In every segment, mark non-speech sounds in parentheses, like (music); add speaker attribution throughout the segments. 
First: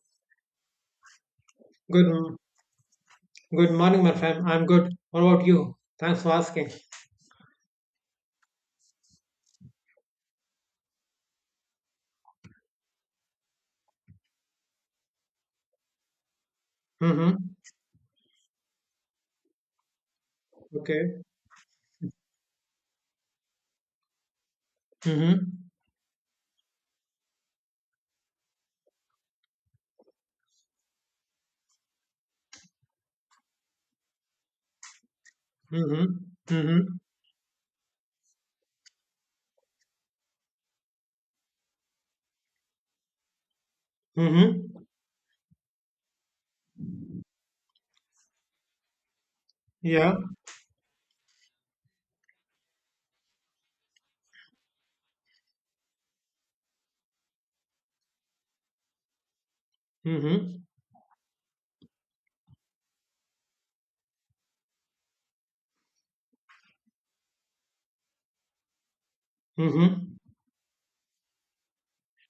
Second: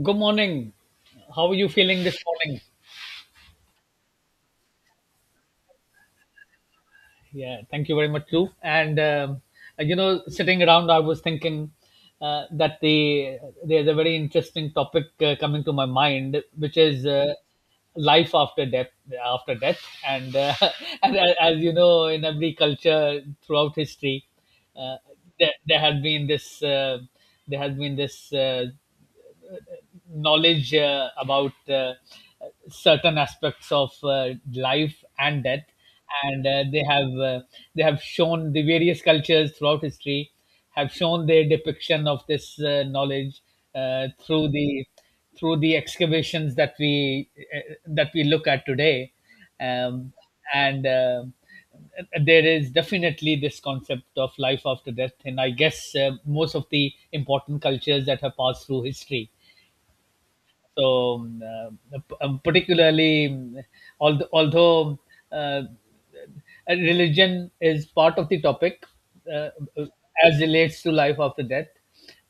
Speaker 1: Good morning. How are you feeling
Speaker 2: Good,
Speaker 1: this morning?
Speaker 2: good morning, my friend. I'm good. What about you? Thanks for asking.
Speaker 1: Yeah, thank you very much too. Sitting around, I was thinking that there's a very interesting topic coming to my mind, which is
Speaker 2: Mm-hmm.
Speaker 1: life after death. After death, and
Speaker 2: Okay.
Speaker 1: (laughs) as you know, in every culture throughout history, uh, there,
Speaker 2: Mm-hmm.
Speaker 1: there had been this knowledge about certain aspects of life and death
Speaker 2: Mm-hmm.
Speaker 1: and
Speaker 2: Mm-hmm.
Speaker 1: they have shown the various cultures throughout history have shown their depiction of this knowledge uh, through
Speaker 2: Mm-hmm.
Speaker 1: the through the excavations that we look at today. Um,
Speaker 2: Yeah.
Speaker 1: and There is definitely this concept of life after death, and I guess most of the important cultures that have passed through history.
Speaker 2: Mm-hmm.
Speaker 1: so, um, Particularly, although uh, religion is part of the topic uh,
Speaker 2: Mm-hmm.
Speaker 1: as relates to life after death,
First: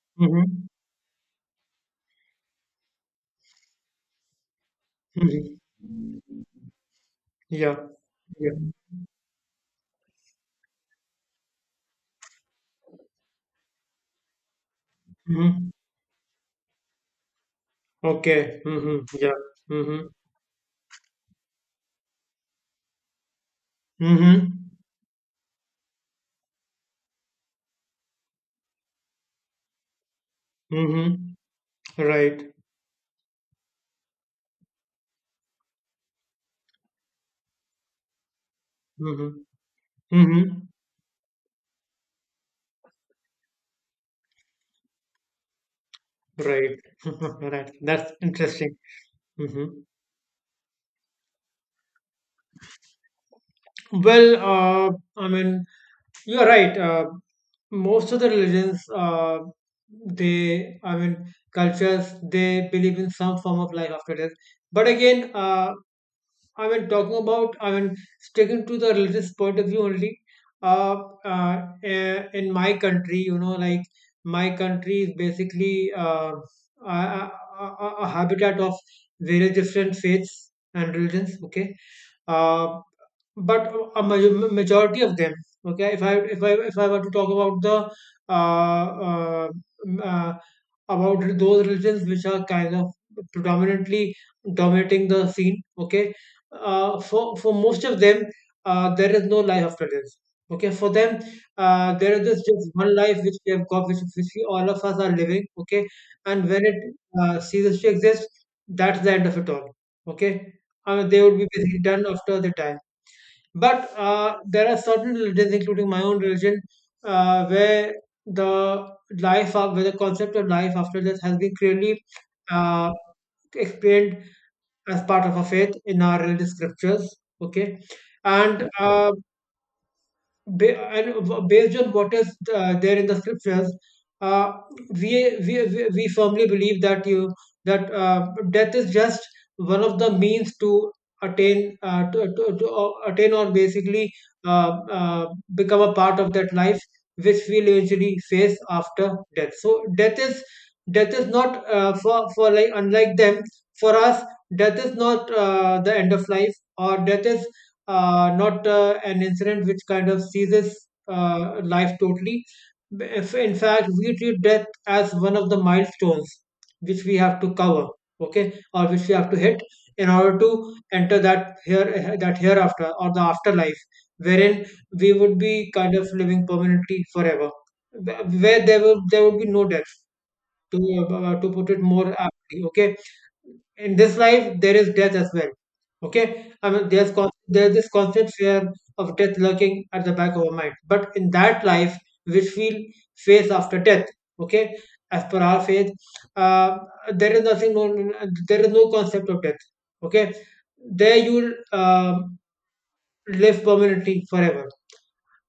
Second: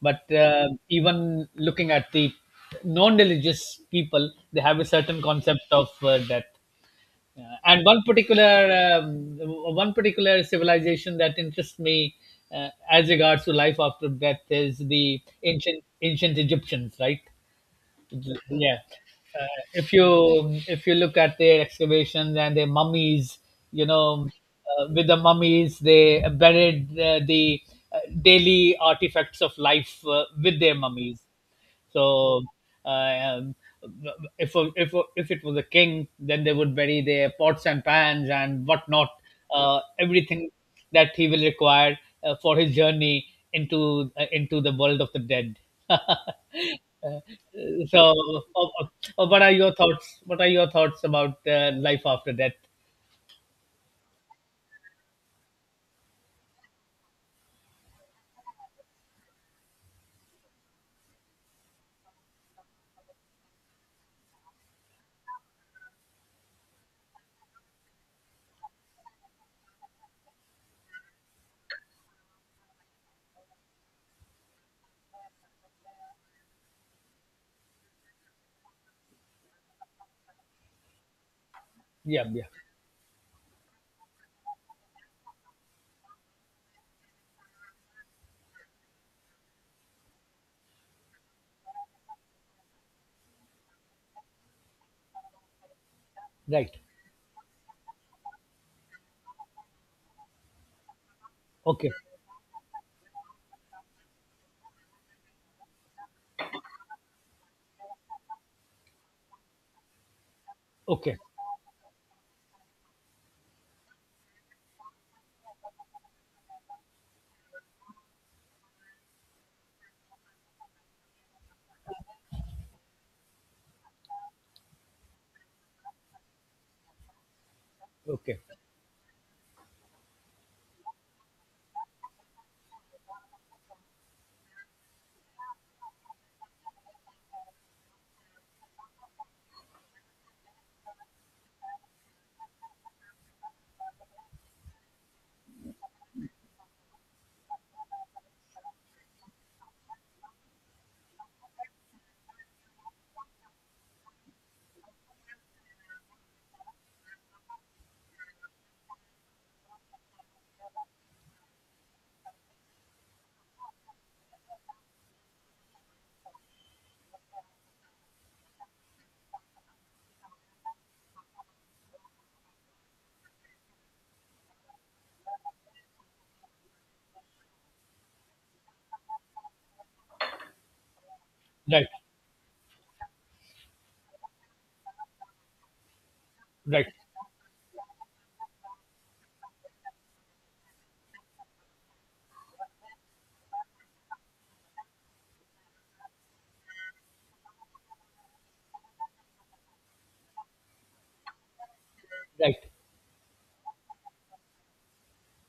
Speaker 1: but
Speaker 2: Mm-hmm.
Speaker 1: even looking at the non-religious people, they have a certain
Speaker 2: Mm-hmm.
Speaker 1: concept of death.
Speaker 2: Yeah.
Speaker 1: And one
Speaker 2: Yeah.
Speaker 1: particular One particular civilization that interests me as regards to life after death is the
Speaker 2: Mm-hmm.
Speaker 1: ancient Egyptians, right?
Speaker 2: Okay.
Speaker 1: Yeah.
Speaker 2: Mm-hmm. Yeah.
Speaker 1: uh, if you
Speaker 2: Mm-hmm.
Speaker 1: if you look at their excavations and their mummies, you know,
Speaker 2: Mm-hmm.
Speaker 1: with the mummies they buried the daily artifacts of life with their mummies.
Speaker 2: Mm-hmm.
Speaker 1: so
Speaker 2: Right.
Speaker 1: uh, um, if if it was a king, then they would bury their pots and pans and whatnot,
Speaker 2: Mm-hmm.
Speaker 1: everything
Speaker 2: Mm-hmm.
Speaker 1: that he will require for his journey into the world of the dead. (laughs)
Speaker 2: Right.
Speaker 1: Uh,
Speaker 2: (laughs) right. That's
Speaker 1: so, uh,
Speaker 2: interesting.
Speaker 1: what are
Speaker 2: Mm-hmm.
Speaker 1: your thoughts? What are your thoughts about life after death?
Speaker 2: Well, I mean, you're right. Most of the religions, they, I mean, cultures, they believe in some form of life after death. But again, I mean, talking about, I mean, sticking to the religious point of view only. Uh, in my country, you know, like my country is basically a, a, a habitat of various different faiths and religions. Okay.
Speaker 1: Yeah, yeah,
Speaker 2: Uh, but majority of them, okay, if I were to talk about the uh, uh, m- uh, about those religions which are kind of predominantly dominating the scene, okay,
Speaker 1: right.
Speaker 2: for most of them, there is no life after this, okay, for them
Speaker 1: Okay,
Speaker 2: there is just one life which we have got, which we, all of us are living, okay, and when it ceases to exist, that's the end of it all, okay.
Speaker 1: okay,
Speaker 2: They would be basically done after the time. But there are certain religions, including my own religion, where the where the concept of life after death has been clearly uh, explained as part of a faith in our religious scriptures. Okay,
Speaker 1: okay.
Speaker 2: and ba based on what is there in the scriptures, uh, we firmly believe that death is just one of the means to attain to attain, or basically uh, uh, become a part of that life which we'll usually face after death. So death is not for for like, unlike them, for us death is not the end of life, or death is not an incident which kind of seizes life totally. If in fact we treat death as one of the milestones which we have to cover, okay, or which we have to hit in order to enter that here that hereafter or the afterlife, wherein we would be kind of living permanently forever, where there would be no death. To put it
Speaker 1: Right,
Speaker 2: more aptly, okay, in this life there is death as well, okay. I mean,
Speaker 1: right,
Speaker 2: there's this constant fear of death lurking at the back of our mind, but in that life which we will face after death, okay, as per our faith, uh, there is nothing known, there is no concept of death, okay. There you'll
Speaker 1: right. (laughs)
Speaker 2: live permanently forever.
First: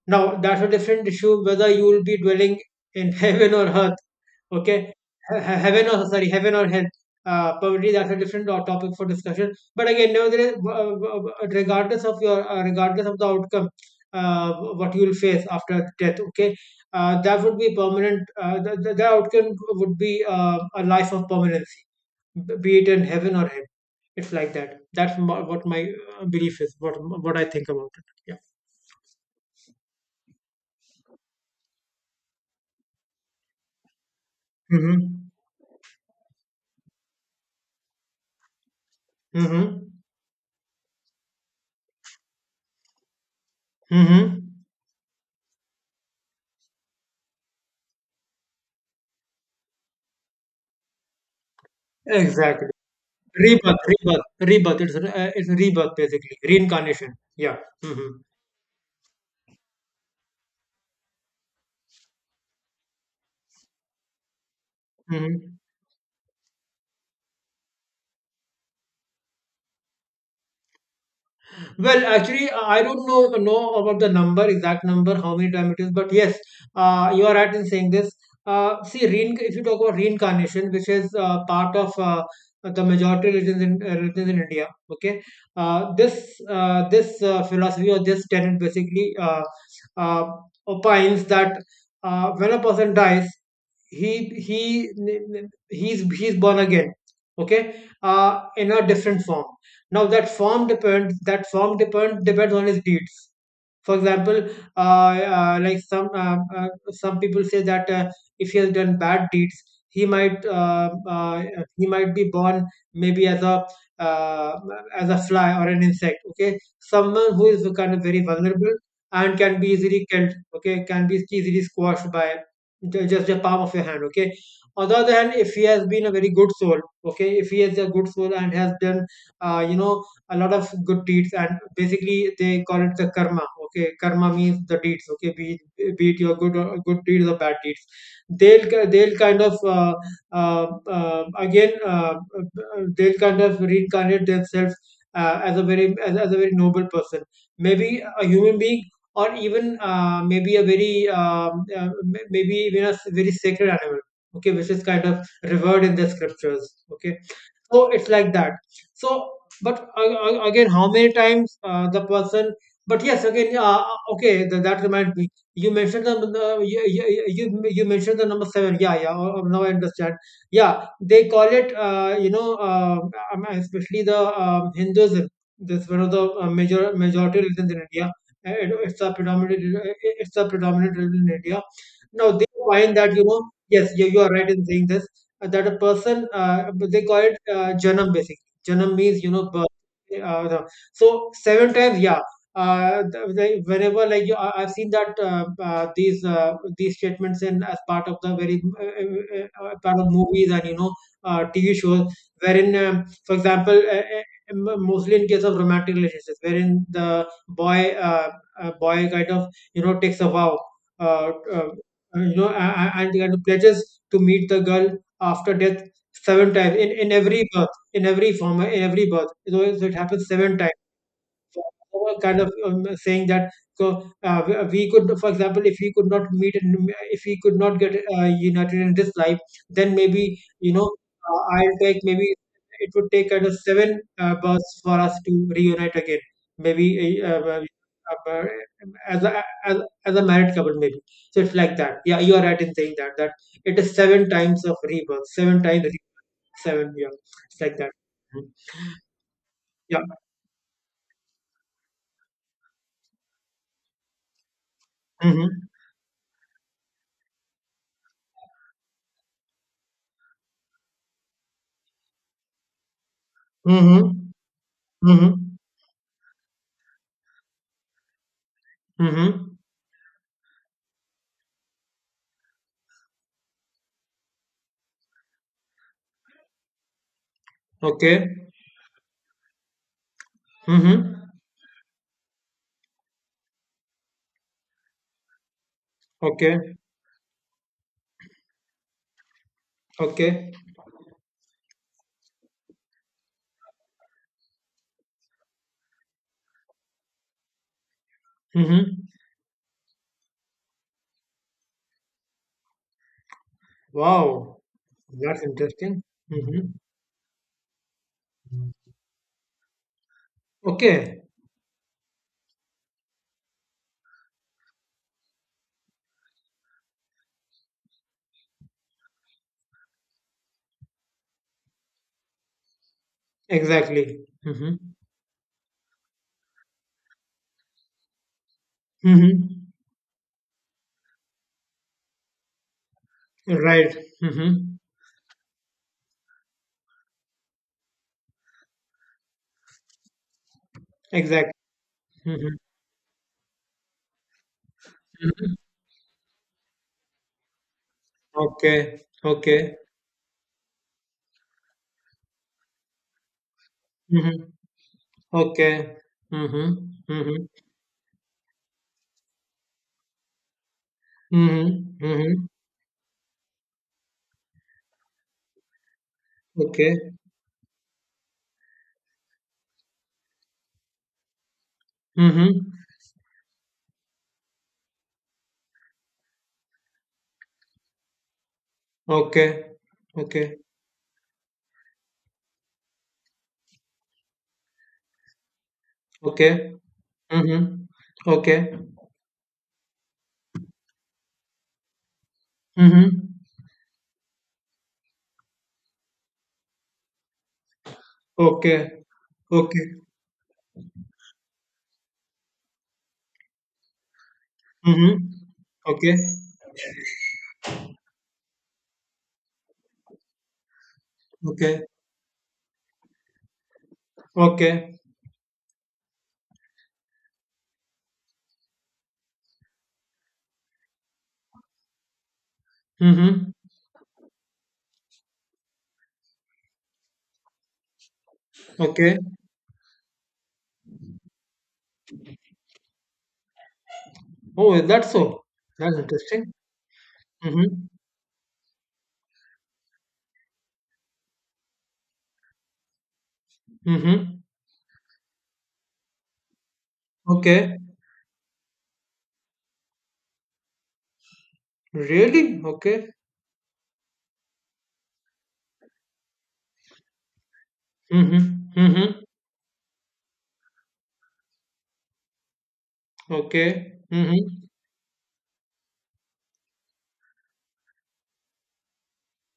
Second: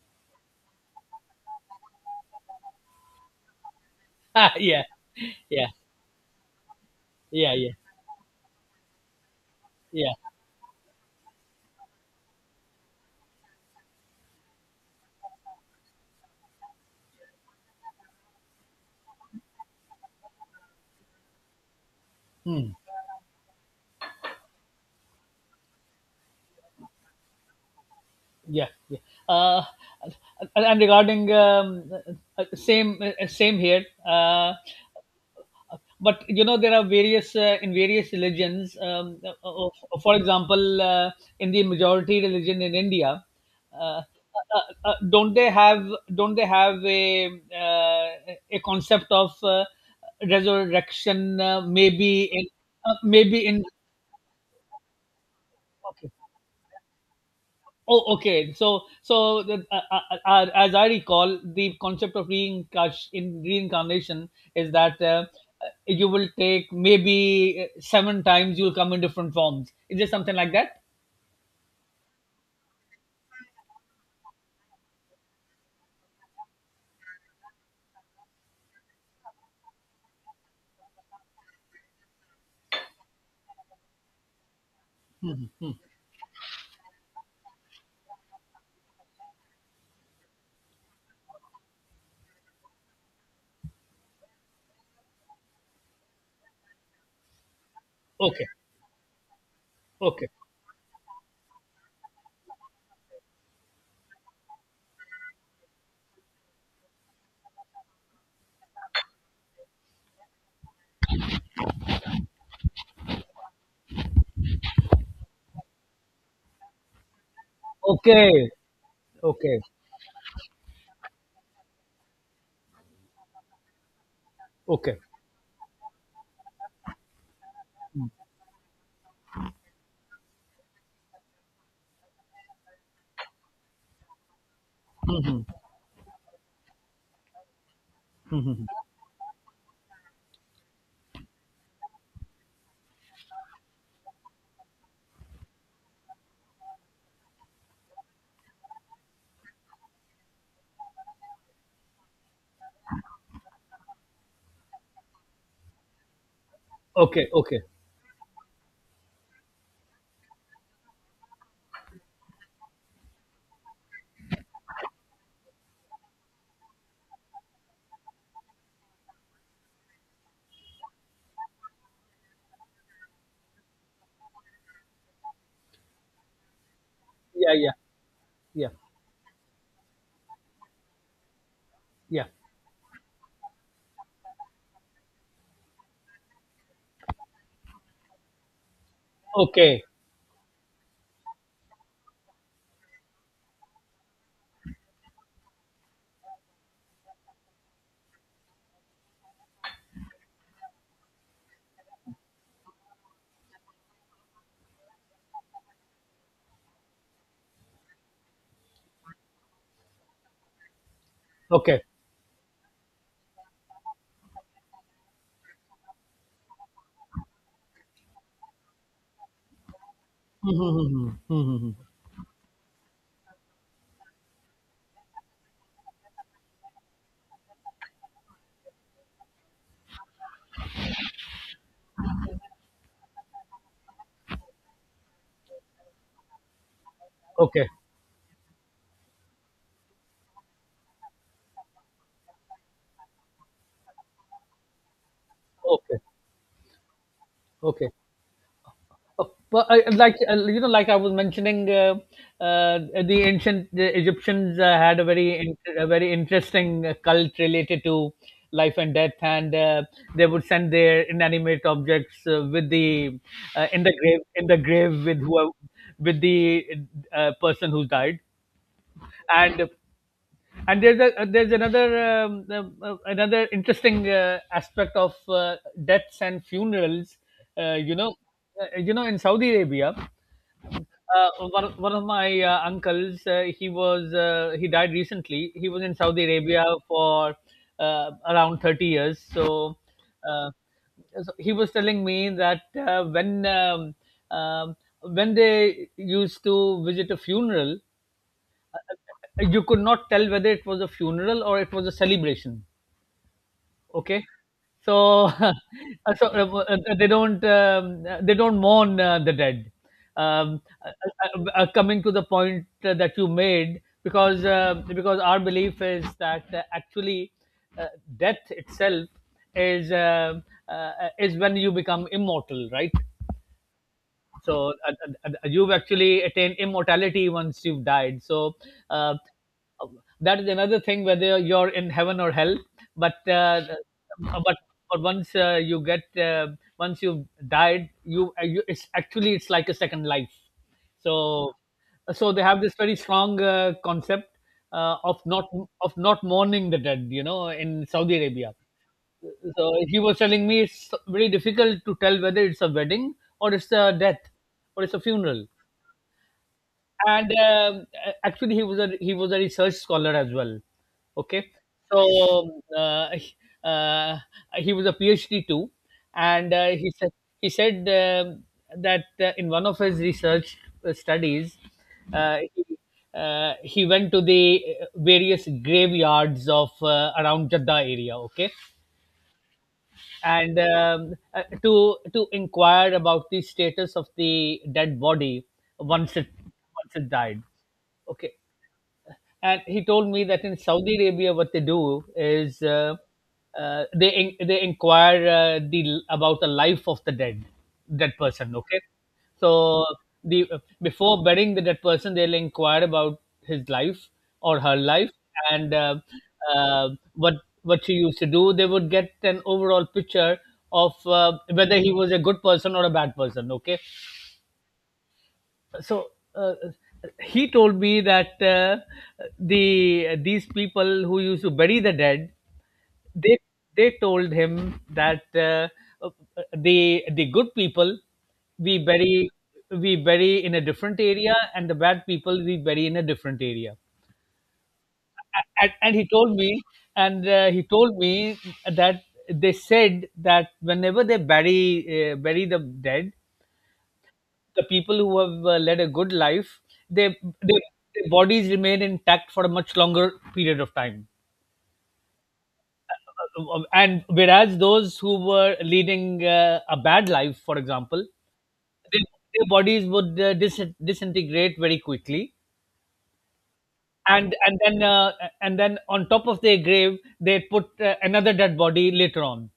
Speaker 2: Now, that's a different issue whether you will be dwelling in (laughs) heaven or earth.
Speaker 1: Ah, yeah,
Speaker 2: Okay,
Speaker 1: yeah,
Speaker 2: heaven or, sorry, heaven or hell.
Speaker 1: yeah, yeah,
Speaker 2: Probably that's a different topic for discussion. But again,
Speaker 1: yeah.
Speaker 2: nevertheless, regardless of your regardless of the outcome, uh, what you will face after death. Okay, that would be permanent. The outcome would be a life of permanency,
Speaker 1: Hmm.
Speaker 2: be it in heaven or hell. It's like that. What my belief is. What I think about it. Yeah.
Speaker 1: Yeah, yeah. Uh, and regarding Same, same here.
Speaker 2: Mm-hmm.
Speaker 1: But you know there are various in various religions,
Speaker 2: Mm-hmm.
Speaker 1: for example, in the majority religion in India, uh, uh,
Speaker 2: Mhm.
Speaker 1: uh, uh, don't they have don't they have uh, a concept of resurrection? Maybe in
Speaker 2: Exactly.
Speaker 1: maybe in
Speaker 2: Rebirth. It's rebirth
Speaker 1: okay.
Speaker 2: basically, reincarnation. Yeah.
Speaker 1: Oh,
Speaker 2: Hmm.
Speaker 1: okay. As I recall, the concept of reincarn- in reincarnation is that
Speaker 2: Hmm.
Speaker 1: you will take maybe seven times. You'll come in different forms. Is there something like that?
Speaker 2: Well, actually, I don't know about the number, exact number, how many time it is, but yes, you are right in saying this. If you talk about reincarnation, which is part of the majority religions in religions in India, okay, this philosophy or this tenet basically uh, opines that when a person dies, he he he's born again, okay,
Speaker 1: Okay.
Speaker 2: in a different form. Now
Speaker 1: Okay.
Speaker 2: that form depends. That form depend depends on his deeds. For example, some people say that if he has done bad deeds, he might uh, uh, he might be born maybe uh, as a fly or an insect. Okay, someone who is kind of very
Speaker 1: Okay.
Speaker 2: vulnerable and can
Speaker 1: Okay.
Speaker 2: be easily killed. Okay, can be easily squashed by just the palm of your hand. Okay. On the
Speaker 1: Okay.
Speaker 2: other hand, if he has been a very good soul, okay, if he is a good soul and has done, you know, a lot of good deeds, and basically they call it the karma, okay. Karma means the deeds, okay,
Speaker 1: Mhm.
Speaker 2: be it your good deeds or bad deeds,
Speaker 1: Mhm.
Speaker 2: they'll they'll kind of uh, again they'll kind of reincarnate themselves as as a very noble person, maybe a human being, or even maybe a very maybe even very sacred animal, okay, which is kind of revered in the scriptures, okay.
Speaker 1: Okay. Okay.
Speaker 2: So it's like that. So, but a- again, how many times the person? But yes, again, okay, that reminds me. You mentioned the, you mentioned the number seven. Yeah, yeah. Oh, now I understand. Yeah, they call it. You know, especially the Hinduism. That's one of the majority
Speaker 1: Yeah.
Speaker 2: religions
Speaker 1: Yeah.
Speaker 2: in India.
Speaker 1: Yeah.
Speaker 2: It's a predominant. It's a predominant religion in India.
Speaker 1: Yeah.
Speaker 2: Now they find that, you know. Yes, you are right in saying this, that a person, they call it janam. Basically janam means, you know,
Speaker 1: Okay.
Speaker 2: birth. So Seven times, yeah. Whenever, like, I- I've seen that these statements in, as part of the very part of movies, and you know, TV shows, wherein for example, mostly in case of romantic relationships, wherein the boy uh, boy kind of, you know, takes a vow, uh, uh,
Speaker 1: Okay.
Speaker 2: you know, and kind of pledges to meet the girl after death seven times, in every birth, in every form, in every birth. So, so it happens seven times,
Speaker 1: Mhm. Mhm. Mhm.
Speaker 2: were kind of saying that. So we could, for example, if we could not get united in this life, then maybe, you know, I'll take, maybe it would take kind of seven births for us to reunite again, maybe uh, uh,
Speaker 1: Okay.
Speaker 2: uh, uh, as a, as, as a married couple, maybe. So it's like that. Yeah, you are right in saying that, it is seven times of rebirth,
Speaker 1: Okay.
Speaker 2: seven, yeah. It's like
Speaker 1: Okay.
Speaker 2: that. Mhm.
Speaker 1: Well,
Speaker 2: Yeah.
Speaker 1: like you know, like I was mentioning, uh, the ancient the Egyptians had a
Speaker 2: Mm-hmm.
Speaker 1: a very interesting cult related to life and death, and they would send their inanimate objects with the in
Speaker 2: Mm-hmm.
Speaker 1: the grave with
Speaker 2: Mm-hmm.
Speaker 1: whoever, with the person who died,
Speaker 2: Mm-hmm.
Speaker 1: and and there's a there's another another interesting aspect of deaths and funerals. Uh, you know,
Speaker 2: Okay.
Speaker 1: you know, in Saudi Arabia.
Speaker 2: Mm-hmm.
Speaker 1: One of my uncles, he died recently. He was in Saudi Arabia
Speaker 2: Okay.
Speaker 1: for around 30 years. Uh,
Speaker 2: Okay.
Speaker 1: so he was telling me that um, when they used to visit a funeral,
Speaker 2: Mm-hmm.
Speaker 1: you could not tell whether it was a funeral or it was a celebration. Okay.
Speaker 2: Wow.
Speaker 1: So,
Speaker 2: That's interesting.
Speaker 1: (laughs) so
Speaker 2: Mm-hmm.
Speaker 1: they don't mourn the dead.
Speaker 2: Okay.
Speaker 1: Coming to the point that you made, because our belief is that actually uh, death itself is um, is when you become immortal, right?
Speaker 2: Exactly.
Speaker 1: so
Speaker 2: Mm-hmm.
Speaker 1: uh, you've actually attained immortality once you've died. Uh,
Speaker 2: Mm-hmm.
Speaker 1: that is another thing whether you're in heaven or hell, but uh,
Speaker 2: Right.
Speaker 1: but
Speaker 2: Mm-hmm.
Speaker 1: once you get once you've died, you it's actually it's like a second life. so
Speaker 2: Exactly.
Speaker 1: so they
Speaker 2: Mm-hmm.
Speaker 1: have this very strong concept of
Speaker 2: Mm-hmm.
Speaker 1: not mourning the dead, you know, in Saudi Arabia.
Speaker 2: Okay.
Speaker 1: So
Speaker 2: Okay.
Speaker 1: he was telling me it's very difficult to tell whether it's a wedding or it's a death
Speaker 2: Mm-hmm.
Speaker 1: or it's a funeral.
Speaker 2: Okay. Mm-hmm.
Speaker 1: And
Speaker 2: Mm-hmm.
Speaker 1: a- actually, he was a research scholar as well. Okay, so
Speaker 2: Mm-hmm. Mm-hmm.
Speaker 1: um, uh, he- uh, he was a PhD too, and he
Speaker 2: Okay.
Speaker 1: said he said um that in one of his research studies, uh, he,
Speaker 2: Mm-hmm.
Speaker 1: he went to the various graveyards of around Jeddah area. Okay,
Speaker 2: Okay.
Speaker 1: and
Speaker 2: Okay.
Speaker 1: To inquire about the status of the dead body once it
Speaker 2: Okay.
Speaker 1: once it died.
Speaker 2: Mm-hmm.
Speaker 1: Okay.
Speaker 2: Okay.
Speaker 1: And he told me that in Saudi Arabia, what they do is
Speaker 2: Mm-hmm.
Speaker 1: they in, they inquire the about the life of the dead person. Okay.
Speaker 2: Okay.
Speaker 1: so
Speaker 2: Okay.
Speaker 1: the Before burying the dead person, they'll inquire about his life or her
Speaker 2: Mhm.
Speaker 1: life. And
Speaker 2: Okay.
Speaker 1: uh, what she used to do. They would get an overall picture of whether
Speaker 2: Okay.
Speaker 1: he was a good person or a bad person. Okay,
Speaker 2: Okay.
Speaker 1: so uh, he told me that these people who used to bury the dead, they
Speaker 2: Mhm.
Speaker 1: they told him that the good people we
Speaker 2: Okay.
Speaker 1: bury we bury in a different area, and the bad people we bury in a different area.
Speaker 2: Oh, is that so?
Speaker 1: and,
Speaker 2: That's
Speaker 1: and he told
Speaker 2: interesting.
Speaker 1: me and he
Speaker 2: Mhm.
Speaker 1: told me that they said that whenever they bury the dead,
Speaker 2: Mhm.
Speaker 1: the people who have led a good life, they, they,
Speaker 2: Okay.
Speaker 1: their bodies remain intact for a much longer period of time.
Speaker 2: Really? Okay.
Speaker 1: And whereas those who were leading a bad life, for example,
Speaker 2: Mhm.
Speaker 1: their,
Speaker 2: Mhm.
Speaker 1: their bodies would disintegrate very quickly.
Speaker 2: Okay.
Speaker 1: And, and
Speaker 2: Mhm.
Speaker 1: then uh, and then on top of their grave they put another dead body later on.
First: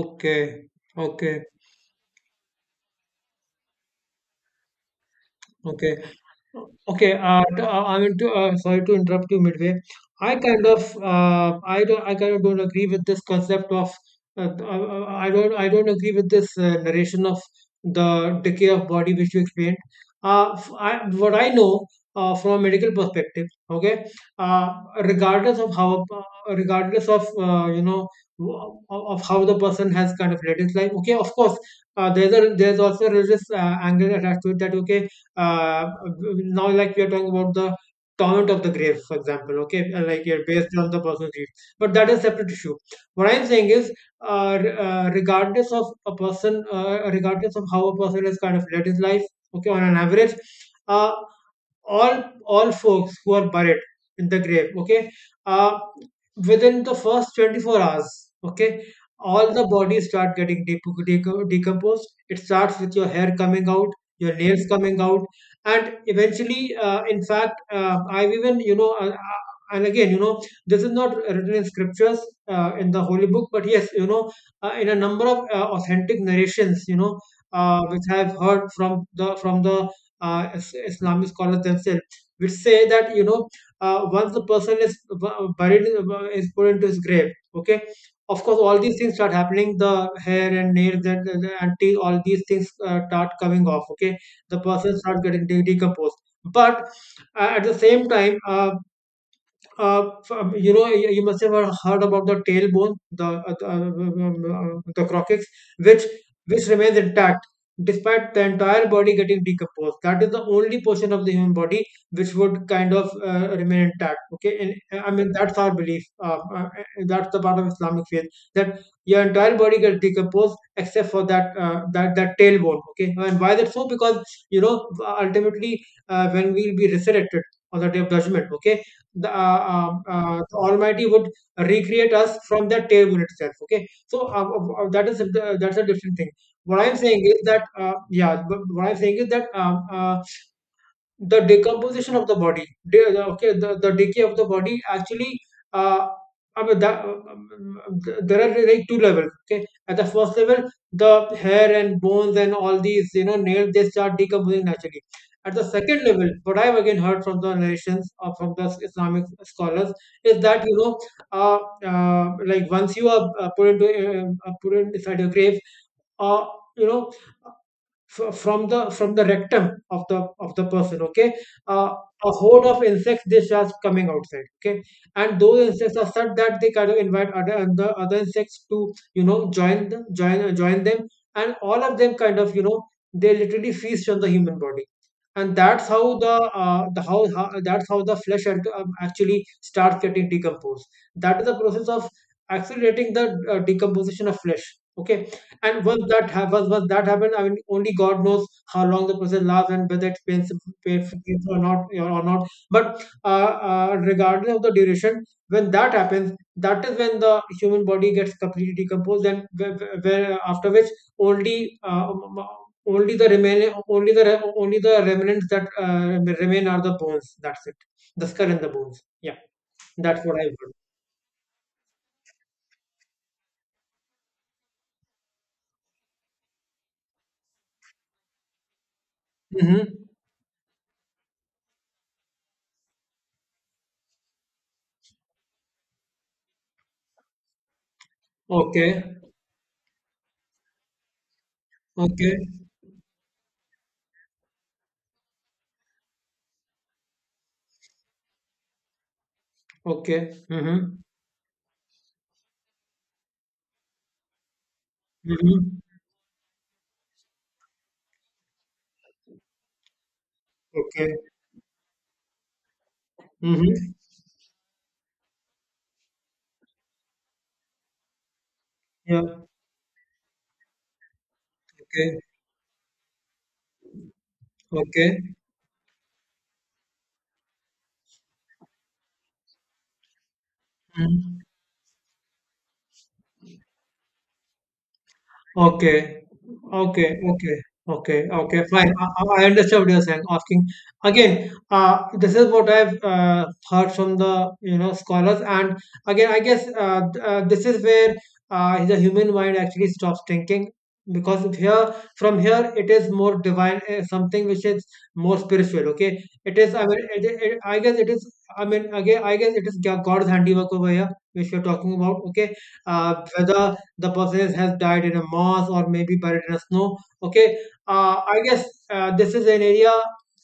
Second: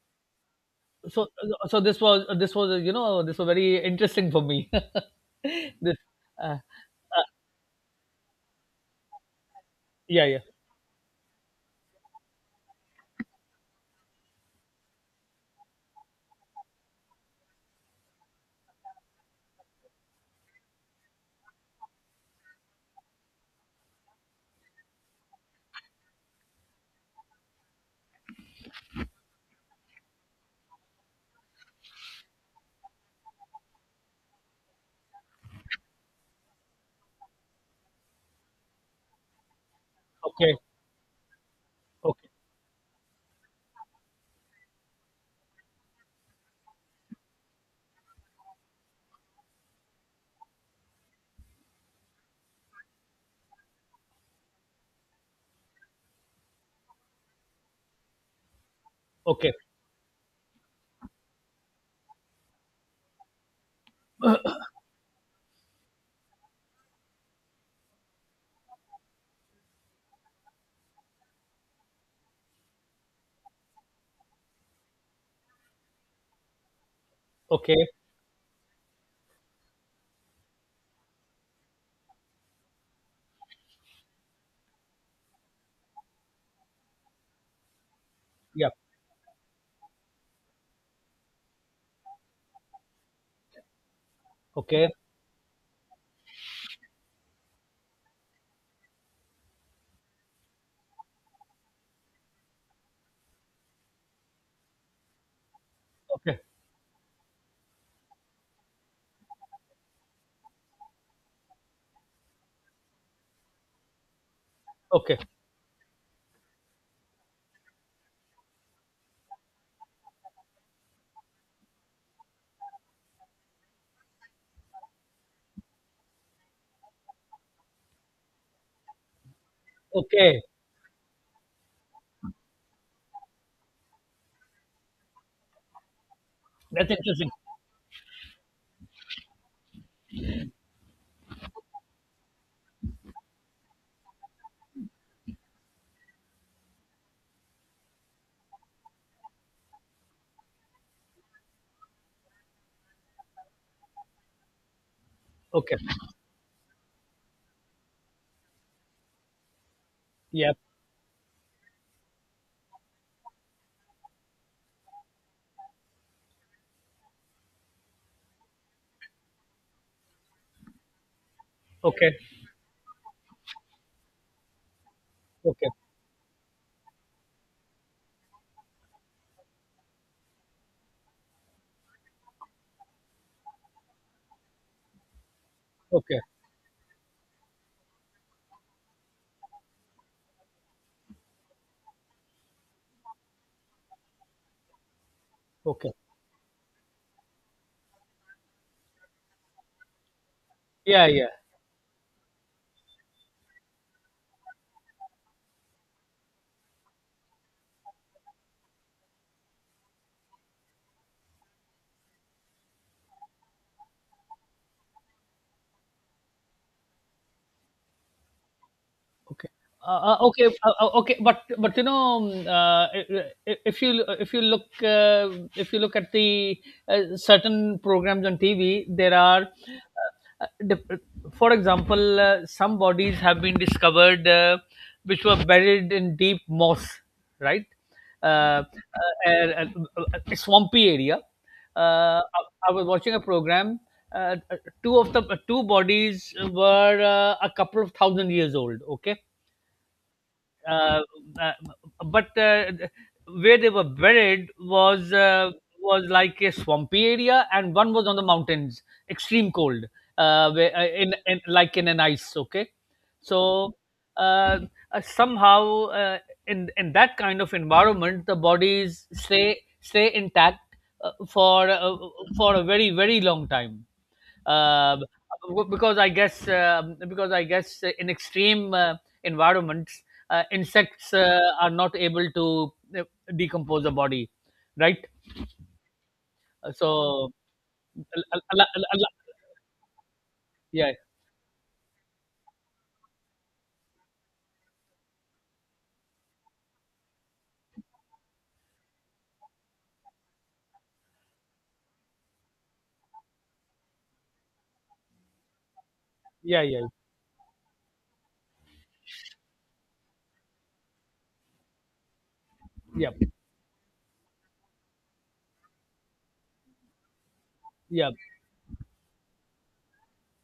Speaker 2: Okay.
Speaker 1: so
Speaker 2: Okay.
Speaker 1: so this was you know, this was very interesting for me. (laughs)
Speaker 2: Okay.
Speaker 1: this uh,
Speaker 2: Okay,
Speaker 1: uh,
Speaker 2: I mean to, sorry to interrupt you midway.
Speaker 1: yeah,
Speaker 2: I
Speaker 1: yeah,
Speaker 2: kind of, I don't, I kind of don't agree with this concept of uh, th- uh, I don't agree with this narration of the decay of body which you explained. I, what I know from a medical perspective, okay, uh, regardless of how regardless of you know, of how the person has kind of led his life, okay, of course, there's a there's also a religious angle attached to it, that okay, uh, now like we are talking about the torment of the grave, for example, okay, and, like, you're
Speaker 1: okay,
Speaker 2: based on the person's grief, but that is
Speaker 1: okay,
Speaker 2: separate issue. What I'm saying is regardless of a person, regardless of how a person has kind of led his life, okay, on an average, uh, all folks who are buried in the grave, okay, uh, within the first 24 hours, okay, all
Speaker 1: okay.
Speaker 2: the bodies start getting decomposed. It starts with your hair coming out, your nails coming out, and eventually, in fact I've even, you know, and again, you know, this is not written in scriptures, in the holy book, but yes, you know, in a number of authentic narrations, you know,
Speaker 1: Okay.
Speaker 2: which I've heard from the Islamic scholars themselves, which say that, you know, once the person is buried, is put into his grave. Okay, of course,
Speaker 1: Yeah.
Speaker 2: all these things start happening. The hair and nails and, and teeth, all these things start coming off. Okay, the
Speaker 1: Okay.
Speaker 2: person starts getting decomposed. But at the same time, you know, you must have heard about the tailbone, the uh, the, uh, um, um, um, the coccyx, which
Speaker 1: Okay.
Speaker 2: which remains intact despite the entire body getting decomposed. That is the only portion of the human body which would kind of remain intact. Okay, and I
Speaker 1: Okay.
Speaker 2: mean that's our belief. That's the part of Islamic faith that your entire body gets decomposed except for that tailbone. Okay, and why that so? Because you know, ultimately, when we'll be resurrected on the day of judgment. Okay,
Speaker 1: Okay.
Speaker 2: the Almighty would recreate us from that table itself. Okay, so that's a different thing. What
Speaker 1: That's
Speaker 2: I'm saying
Speaker 1: interesting.
Speaker 2: is that yeah, but what I'm saying is that the decomposition of the body okay, the decay of the body actually, uh, I mean that, there are like two levels. Okay, at the first level the hair and bones and all these, you know, nails, they start decomposing naturally. At the
Speaker 1: Okay.
Speaker 2: second level what I've again heard from the narrations or from the Islamic scholars is
Speaker 1: Yeah.
Speaker 2: that, you know, uh, like once you are put in inside your grave, uh, you know from the rectum of the person. Okay, uh,
Speaker 1: Okay.
Speaker 2: a horde of insects, they start coming outside. Okay, and those
Speaker 1: Okay.
Speaker 2: insects are such that they kind of invite other and the other insects to, you know, join them, join them. And all of them kind of, you know, they literally feast on the human body, and that's how
Speaker 1: Okay.
Speaker 2: that's how the flesh actually starts getting decomposed. That is the process of accelerating the decomposition of flesh. Okay, and
Speaker 1: Okay.
Speaker 2: once that happens, I mean, only God knows how long the process lasts and whether it's painful,
Speaker 1: Yeah.
Speaker 2: painful
Speaker 1: Yeah.
Speaker 2: or not, But regardless of the duration, when that happens, that is when the human body gets completely decomposed, and where after which only only the remain only the re- only the remnants that remain are the bones. That's it, the skull and the bones. Yeah,
Speaker 1: Okay.
Speaker 2: that's what I heard.
Speaker 1: Okay, but you know, i- if you if you look uh, if you look at the certain programs on TV, there are,
Speaker 2: Mm-hmm.
Speaker 1: uh, dif- for example, some bodies have been discovered which were buried in deep moss, right? Uh, uh,
Speaker 2: Okay.
Speaker 1: uh, Swampy area.
Speaker 2: Okay.
Speaker 1: I was watching a program. Uh, uh, Two of the two bodies were a couple of thousand years old. Okay.
Speaker 2: Okay. Mm-hmm.
Speaker 1: uh, uh, but Where they were buried
Speaker 2: Mm-hmm.
Speaker 1: was like a swampy area, and one was on the mountains, extreme cold,
Speaker 2: Okay.
Speaker 1: in like in an ice. Okay. so
Speaker 2: Mm-hmm.
Speaker 1: uh, Somehow in that kind of environment, the bodies
Speaker 2: Yeah.
Speaker 1: stay intact uh, for uh,
Speaker 2: Okay.
Speaker 1: for a very long time. Um,
Speaker 2: Okay.
Speaker 1: because I guess in extreme environments, insects
Speaker 2: Mm.
Speaker 1: are not able to uh, decompose the body, right?
Speaker 2: Okay.
Speaker 1: So,
Speaker 2: Okay. Okay. Okay.
Speaker 1: al- al-
Speaker 2: Okay.
Speaker 1: al-
Speaker 2: Fine.
Speaker 1: al-
Speaker 2: I understand what you're saying. Asking
Speaker 1: yeah,
Speaker 2: again, this is what I've heard from the, you know, scholars, and again, I guess this is where the human mind actually stops thinking because of here, from here it is more divine, something which is more spiritual. Okay, it
Speaker 1: yeah,
Speaker 2: is. I
Speaker 1: yeah,
Speaker 2: mean, I guess it is. I mean, again, I guess it is God's handiwork over here, which we're talking about. Okay,
Speaker 1: yeah,
Speaker 2: whether the buses has died in a moss or maybe buried in a snow, okay,
Speaker 1: yeah,
Speaker 2: I guess this is an area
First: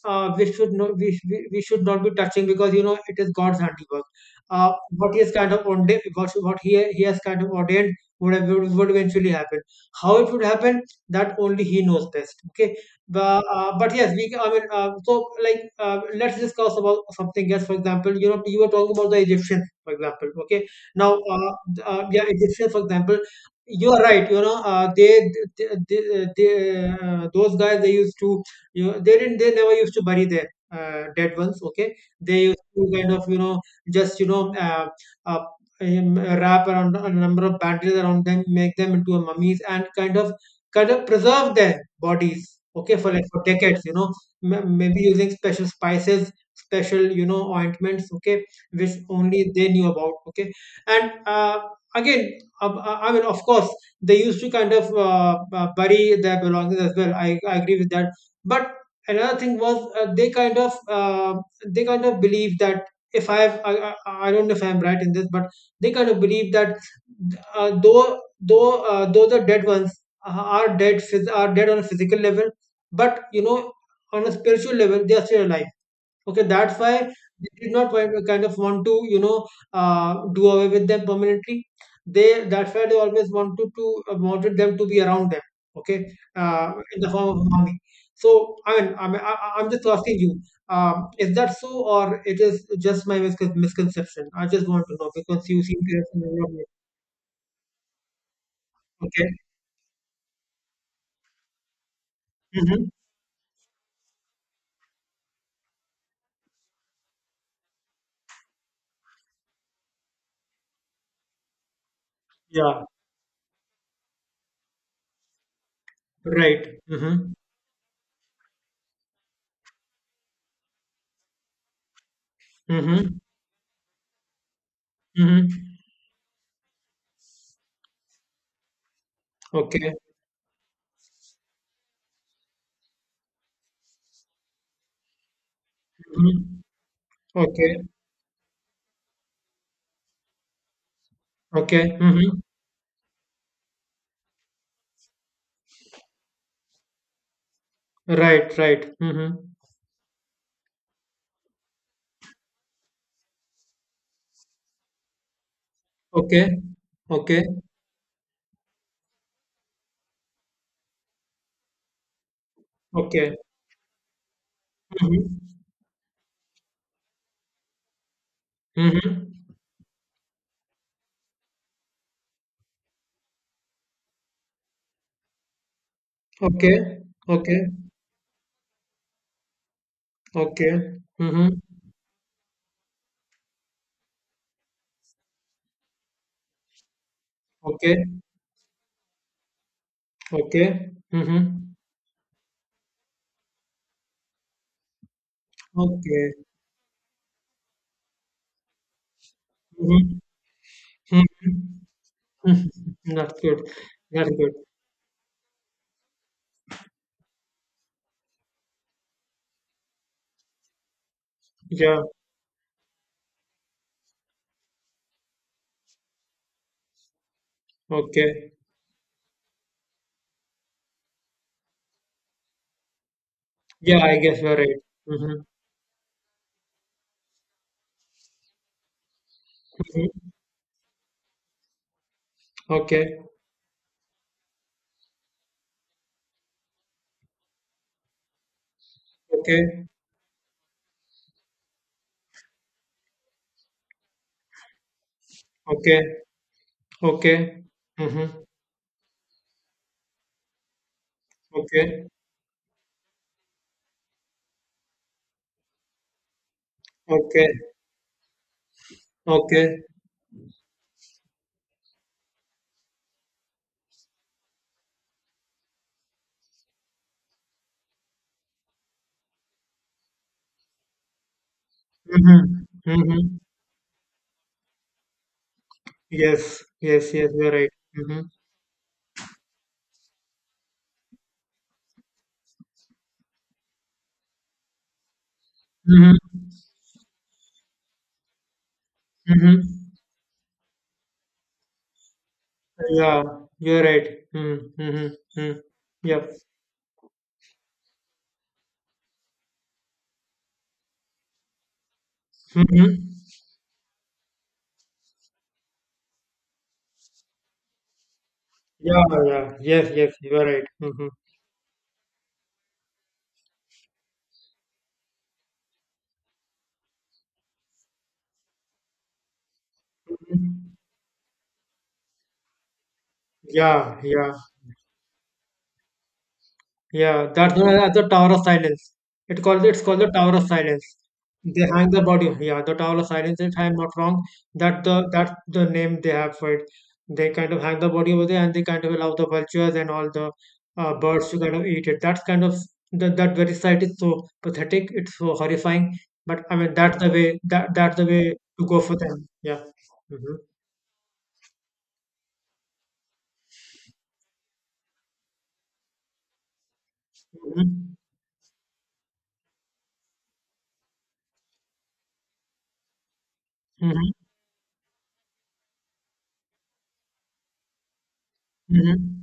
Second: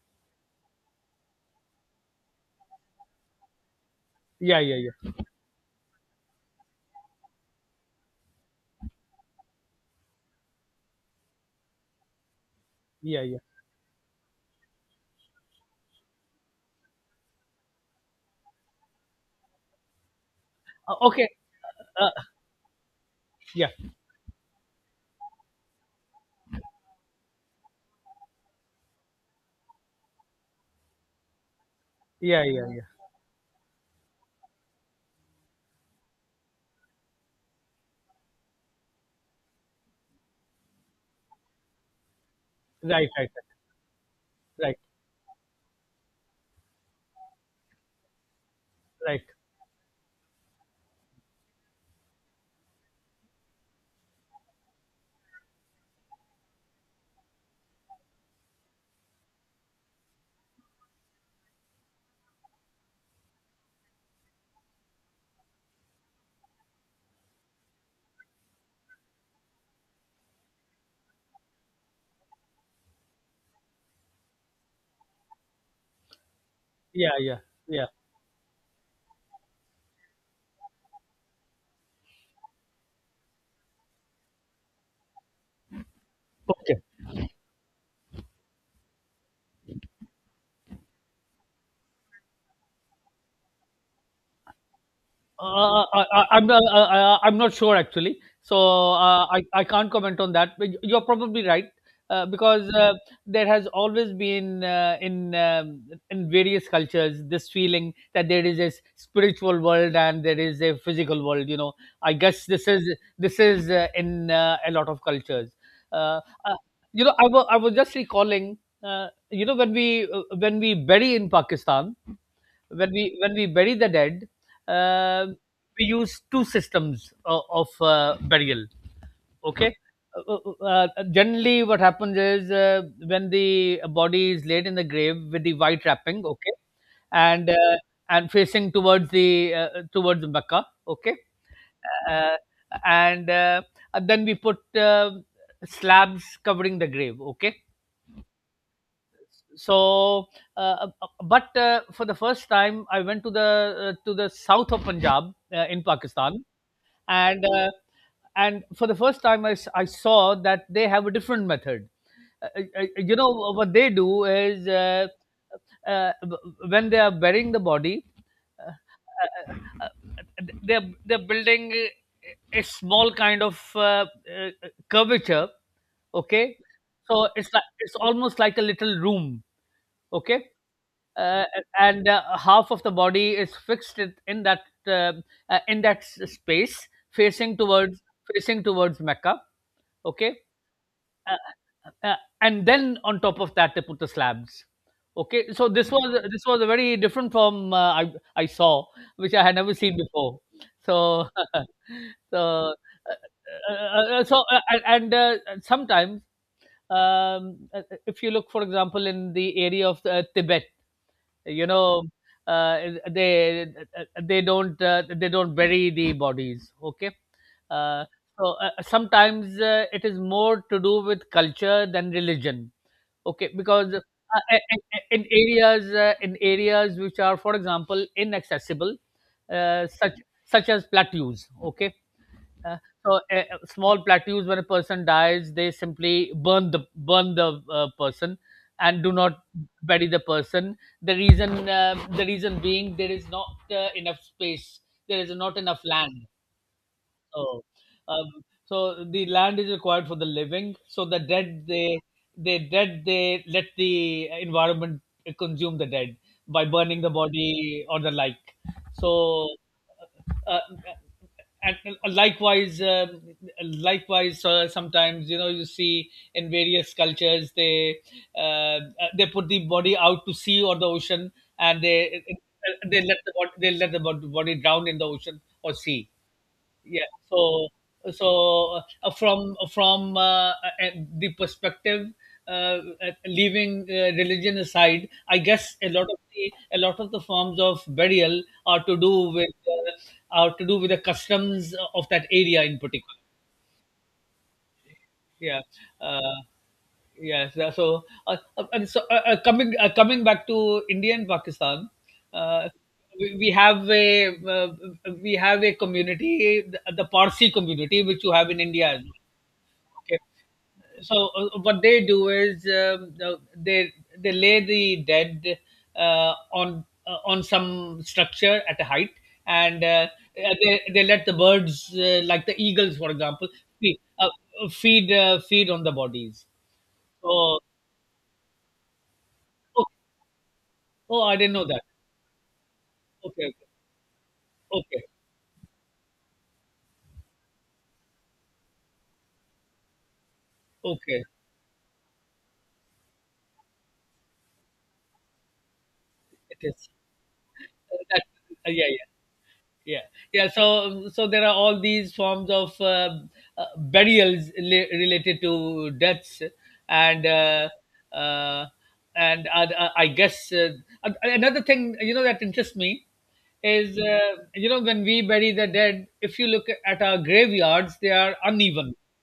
Speaker 2: we should not, we should not be touching because, you know, it is God's handiwork.
Speaker 1: yeah, yeah, yeah,
Speaker 2: What he has kind of ordained, he has kind of ordained would, have, would eventually happen. How it would happen, that only he knows best. Okay,
Speaker 1: yeah, yeah.
Speaker 2: but yes, I mean, so like, let's discuss about something else. For example, you know, you were talking about the Egyptians, for example. Okay, now
Speaker 1: Okay, uh,
Speaker 2: yeah, Egyptians for example,
Speaker 1: yeah,
Speaker 2: you are right, you know, they those guys, they used to, you know, they didn't, they never used to bury their dead ones. Okay, they
Speaker 1: yeah,
Speaker 2: used
Speaker 1: yeah, yeah.
Speaker 2: to kind of, you know, just, you know, uh, wrap around a number of bandages around them, make them into a mummies, and kind of preserve their bodies, okay,
Speaker 1: Right,
Speaker 2: for like
Speaker 1: right,
Speaker 2: for
Speaker 1: right,
Speaker 2: decades, you know.
Speaker 1: right.
Speaker 2: Maybe using special spices, special, you know, ointments, okay, which
Speaker 1: Right.
Speaker 2: only they knew about. Okay, and again, I mean, of course, they used to kind of bury their belongings as well. I agree with that. But another thing was, they kind of believe that, if I have I, I don't know if I'm right in this, but they kind of believe that though the dead ones are dead are dead on a physical level, but, you know, on a spiritual level they are still alive. Okay, that's why
Speaker 1: Yeah, yeah,
Speaker 2: they did
Speaker 1: yeah.
Speaker 2: not kind of want to, you know, do away with them permanently. They That's why they always wanted to wanted them to be around them. Okay,
Speaker 1: Okay.
Speaker 2: in the form of army. So I mean, I'm just asking you, is that so, or it is just my misconception? I just want to know because you seem to have seen
Speaker 1: I-
Speaker 2: a
Speaker 1: I'm
Speaker 2: lot of
Speaker 1: not.
Speaker 2: it.
Speaker 1: I'm not sure actually. So
Speaker 2: Okay.
Speaker 1: uh, I can't comment on that. But you're probably right, because
Speaker 2: Mm-hmm.
Speaker 1: there has always been in various cultures this feeling that there is a spiritual world and there is a physical world. You know, I guess
Speaker 2: Yeah.
Speaker 1: this is in a lot of cultures. Uh, uh,
Speaker 2: Right.
Speaker 1: you know,
Speaker 2: Mm-hmm.
Speaker 1: I was just recalling. You know, when we bury in Pakistan,
Speaker 2: Mm-hmm.
Speaker 1: when we bury the dead, uh,
Speaker 2: Mm-hmm.
Speaker 1: we use two systems of burial. Okay.
Speaker 2: Okay.
Speaker 1: Generally what happens is when the body is laid in the grave with the white wrapping,
Speaker 2: Mm-hmm.
Speaker 1: okay, and
Speaker 2: Okay.
Speaker 1: uh, and facing towards the towards Mecca, okay,
Speaker 2: Okay.
Speaker 1: uh,
Speaker 2: Mm-hmm.
Speaker 1: and then we put slabs covering the grave, okay.
Speaker 2: Right. Right. Mm-hmm.
Speaker 1: So, uh, uh, but for the first time, I went to the south of Punjab in Pakistan,
Speaker 2: Okay.
Speaker 1: and
Speaker 2: Okay.
Speaker 1: uh, and for the first time I saw that they have a different method. Uh, you know
Speaker 2: Okay.
Speaker 1: what they do is,
Speaker 2: Mhm.
Speaker 1: when they are burying the body, uh,
Speaker 2: Mhm.
Speaker 1: uh, uh, they're building a small kind of uh, curvature, okay,
Speaker 2: Okay.
Speaker 1: so it's
Speaker 2: Okay.
Speaker 1: like, it's almost like a little room, okay.
Speaker 2: Okay.
Speaker 1: uh,
Speaker 2: Mhm.
Speaker 1: and half of the body is fixed in that, uh, in that space, facing towards,
Speaker 2: Okay.
Speaker 1: facing towards Mecca, okay.
Speaker 2: Okay.
Speaker 1: uh,
Speaker 2: Mhm.
Speaker 1: uh, and then on top of that they put the slabs, okay. So this was,
Speaker 2: Okay.
Speaker 1: this was a very different from, I saw, which I had never seen
Speaker 2: Mhm.
Speaker 1: before.
Speaker 2: Mhm.
Speaker 1: So (laughs) so
Speaker 2: Mhm. (laughs) That's good. That's
Speaker 1: so
Speaker 2: good.
Speaker 1: sometimes, if you look, for example, in the area of Tibet, you
Speaker 2: Yeah.
Speaker 1: know, uh, they they don't bury the bodies, okay. uh,
Speaker 2: Okay.
Speaker 1: so sometimes it is more to do with culture than religion, okay, because
Speaker 2: Yeah, I guess you're right.
Speaker 1: in
Speaker 2: Mm-hmm.
Speaker 1: areas, in areas which are, for example, inaccessible, such,
Speaker 2: Mm-hmm.
Speaker 1: such as plateaus, okay. uh,
Speaker 2: Okay.
Speaker 1: so small plateaus, when a person dies they simply burn the person, and do not
Speaker 2: Okay.
Speaker 1: bury the person. The reason, the reason being, there is not enough space, there is not enough
Speaker 2: Okay.
Speaker 1: land.
Speaker 2: Okay.
Speaker 1: So, um,
Speaker 2: Mm-hmm.
Speaker 1: so the land is required for the living. So the dead, they
Speaker 2: Okay.
Speaker 1: they dead, they let the environment consume the dead by burning the
Speaker 2: Okay.
Speaker 1: body or the like. So,
Speaker 2: Okay.
Speaker 1: uh, uh, and likewise, likewise, sometimes, you know, you see in various cultures they, uh, they put the body out to sea or the ocean, and they
Speaker 2: Mm-hmm.
Speaker 1: they let the
Speaker 2: Mm-hmm.
Speaker 1: body, they let the body drown in the ocean or sea.
Speaker 2: Yes.
Speaker 1: Yeah.
Speaker 2: Yes. Yes. You're
Speaker 1: So,
Speaker 2: right. Mm-hmm.
Speaker 1: so from the perspective, uh, leaving religion aside, I guess a lot of
Speaker 2: Mm-hmm.
Speaker 1: the, a lot of the forms of burial are to do with,
Speaker 2: Mm-hmm.
Speaker 1: are to do with the customs of that area in particular.
Speaker 2: Yeah, you're right. Mm, mm-hmm, mm.
Speaker 1: Yeah.
Speaker 2: Yeah.
Speaker 1: Uh, yes, yeah. So and so, coming, coming back to India and Pakistan, uh,
Speaker 2: Mm-hmm.
Speaker 1: we have a, we have a community, the Parsi community, which you have in India as
Speaker 2: Yeah,
Speaker 1: well.
Speaker 2: yeah. Yes, yes,
Speaker 1: Okay,
Speaker 2: you're right. Mm-hmm.
Speaker 1: so what they do is, they lay the dead on on some structure at a height, and they let the birds, like the eagles, for example, feed
Speaker 2: Yeah,
Speaker 1: uh,
Speaker 2: yeah.
Speaker 1: feed on the bodies.
Speaker 2: Yeah, that's
Speaker 1: So,
Speaker 2: known as the Tower of Silence. It's called the Tower of Silence.
Speaker 1: oh, I didn't
Speaker 2: They
Speaker 1: know that.
Speaker 2: hang the body. Yeah, the Tower of Silence.
Speaker 1: Okay,
Speaker 2: If
Speaker 1: okay,
Speaker 2: I'm not wrong, that
Speaker 1: okay,
Speaker 2: the that's the name they have for it. They kind of hang the body over there, and they kind of allow the vultures and all the
Speaker 1: okay.
Speaker 2: birds to kind of eat it. That's kind of that that very sight is so pathetic. It's so horrifying. But I
Speaker 1: It
Speaker 2: mean,
Speaker 1: is.
Speaker 2: that's the
Speaker 1: That,
Speaker 2: way to go
Speaker 1: yeah,
Speaker 2: for
Speaker 1: yeah,
Speaker 2: them. Yeah.
Speaker 1: yeah,
Speaker 2: Mm-hmm.
Speaker 1: yeah. So, so there are all these forms of, burials, related to deaths, and uh, I guess, a- another thing, you know, that interests me is,
Speaker 2: Mm-hmm.
Speaker 1: you know, when we bury the dead, if you look at our graveyards, they are uneven.
Speaker 2: Mm-hmm.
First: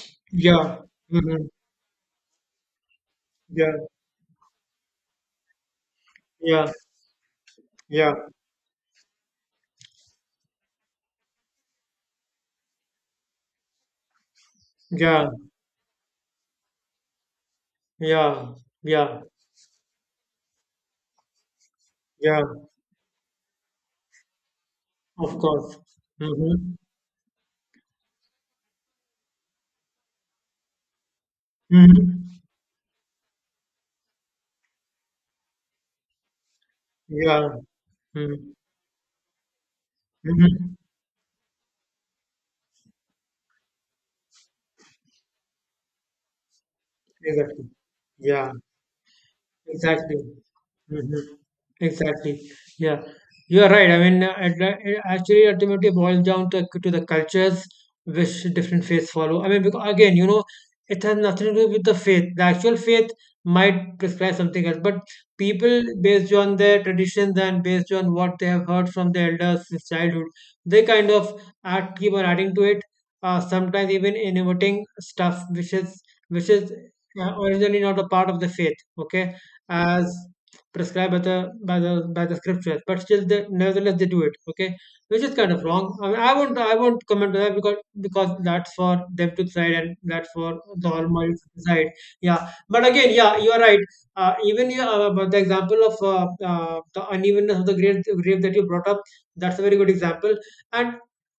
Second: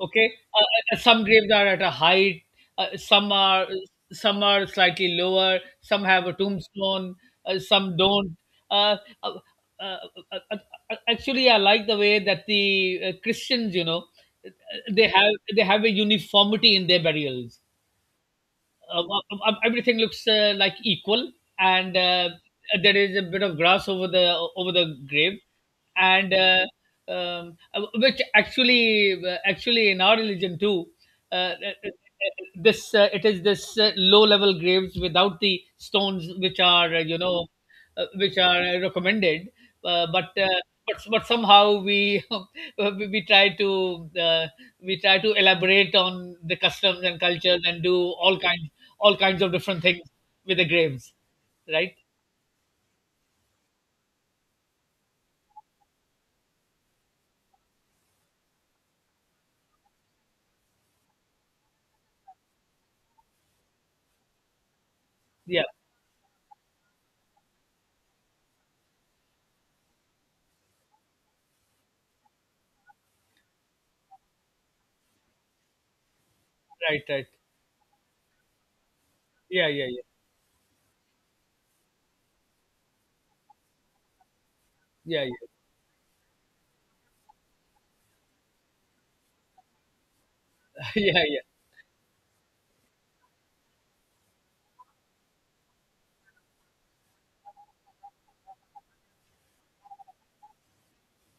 Speaker 1: Okay.
Speaker 2: Yeah.
Speaker 1: Some
Speaker 2: Mm-hmm.
Speaker 1: graves are at a height, some are,
Speaker 2: Yeah.
Speaker 1: some are slightly lower, some have a
Speaker 2: Yeah.
Speaker 1: tombstone, some
Speaker 2: Yeah.
Speaker 1: don't. Uh, uh, uh, uh, uh, actually, I like the way that the, Christians, you know, uh, they
Speaker 2: Yeah.
Speaker 1: have they have a uniformity in their burials.
Speaker 2: Yeah,
Speaker 1: uh, uh,
Speaker 2: yeah,
Speaker 1: Everything looks, like, equal, and
Speaker 2: yeah,
Speaker 1: there is a bit of grass over the
Speaker 2: of
Speaker 1: grave,
Speaker 2: course.
Speaker 1: and
Speaker 2: Mm-hmm.
Speaker 1: which actually, actually in our religion too, uh, uh, uh,
Speaker 2: Mm-hmm.
Speaker 1: this it is this low level graves without the stones, which are, you know,
Speaker 2: Yeah.
Speaker 1: which
Speaker 2: Mm-hmm.
Speaker 1: are, recommended, but,
Speaker 2: Mm-hmm.
Speaker 1: but somehow we (laughs) we try to, uh, we try to elaborate on the customs and cultures
Speaker 2: Exactly.
Speaker 1: and do all
Speaker 2: Yeah.
Speaker 1: kinds, all kinds of different things
Speaker 2: Exactly.
Speaker 1: with the graves,
Speaker 2: Hmm.
Speaker 1: right?
Speaker 2: Exactly. Yeah, you are right. I mean, at the, it actually ultimately boils down to the cultures which different faiths follow. I mean, because again, you know, it has nothing to do with the faith. The actual faith might prescribe something else, but
Speaker 1: Yeah,
Speaker 2: people, based on their traditions and based on what they have heard from their elders since childhood, they kind of add, keep on adding to it. Sometimes even innovating stuff which is which is
Speaker 1: right, right.
Speaker 2: originally not a part of the faith. Okay,
Speaker 1: Yeah, yeah, yeah,
Speaker 2: as prescribed by the scriptures, but still, they nevertheless they do it. Okay, which
Speaker 1: yeah,
Speaker 2: is kind of wrong. Mean, I won't comment on that because that's for them to decide and that's for the
Speaker 1: yeah,
Speaker 2: Almighty
Speaker 1: yeah.
Speaker 2: to decide. Yeah, but again, yeah, you are right, even, yeah, about the example of the unevenness of the grave that you brought up. That's a very good example. and